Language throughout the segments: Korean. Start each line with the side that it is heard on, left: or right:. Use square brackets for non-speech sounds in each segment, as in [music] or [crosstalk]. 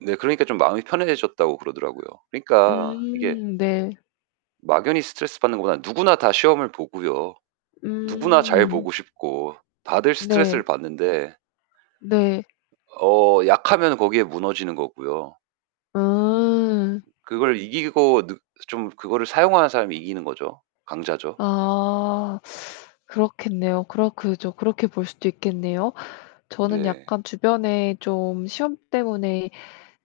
right: 네. 그러니까 좀 마음이 편해지셨다고 그러더라고요. 그러니까 이게
left: 음 네.
right: 막연히 스트레스 받는 것보다 누구나 다 시험을 보고요. 누구나 잘
left: 음.
right: 보고 싶고 다들 스트레스를
left: 네.
right: 받는데
left: 네.
right: 어 약하면은 거기에 무너지는 거고요.
left: 아.
right: 그걸 이기고 느 좀 그거를 사용하는 사람이 이기는 거죠. 강자죠.
left: 아. 그렇겠네요. 그렇 그죠. 그렇게 볼 수도 있겠네요. 저는
right: 네.
left: 약간 주변에 좀 시험 때문에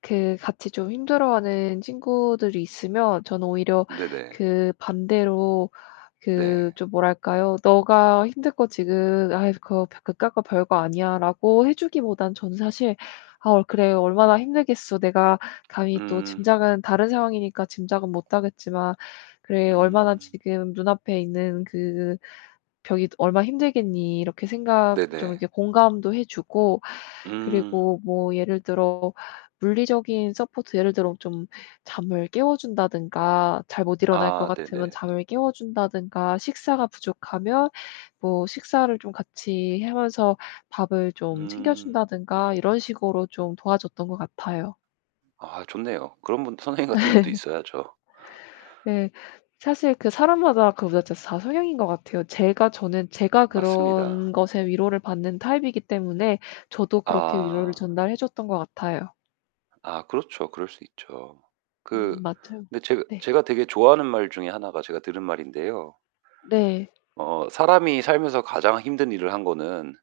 left: 그 같이 좀 힘들어하는 친구들이 있으면 저는 오히려
right: 네네.
left: 그 반대로
right: 네.
left: 그 좀 뭐랄까요? "네가 힘들 거 지금 아이 그거 벼 그깟 거 별거 아니야."라고 해 주기보다는 저는 사실 "아 어 그래 얼마나 힘들겠어. 내가 감히 또
right: 음.
left: 짐작은 다른 상황이니까 짐작은 못하겠지만 그래 얼마나
right: 음.
left: 지금 눈앞에 있는 그 벽이 얼마나 힘들겠니?" 이렇게 생각 좀
right: 네네.
left: 이렇게 공감도 해 주고
right: 음.
left: 그리고 뭐 예를 들어 물리적인 서포트 예를 들어 좀 잠을 깨워 준다든가 잘 못 일어날 것
right: 아
left: 같으면
right: 네네.
left: 잠을 깨워 준다든가 식사가 부족하면 뭐 식사를 좀 같이 하면서 밥을 좀 챙겨
right: 음.
left: 준다든가 이런 식으로 좀 도와줬던 것 같아요.
right: 아 좋네요. 그런 분 선생님 같은 분도
left: [laughs]
right: 있어야죠.
left: 예. 사실 그 사람마다 그보다도 다 성향인 것 같아요. 제가 저는 제가
right: 맞습니다.
left: 그런 것에 위로를 받는 타입이기 때문에 저도 그렇게 위로를
right: 아.
left: 전달해 줬던 것 같아요.
right: 아 그렇죠. 그럴 수 있죠. 그
left: 음 맞아요.
right: 근데 제그
left: 네.
right: 제가 되게 좋아하는 말 중에 하나가 제가 들은 말인데요.
left: 네.
right: 어 사람이 살면서 가장 힘든 일을 한 거는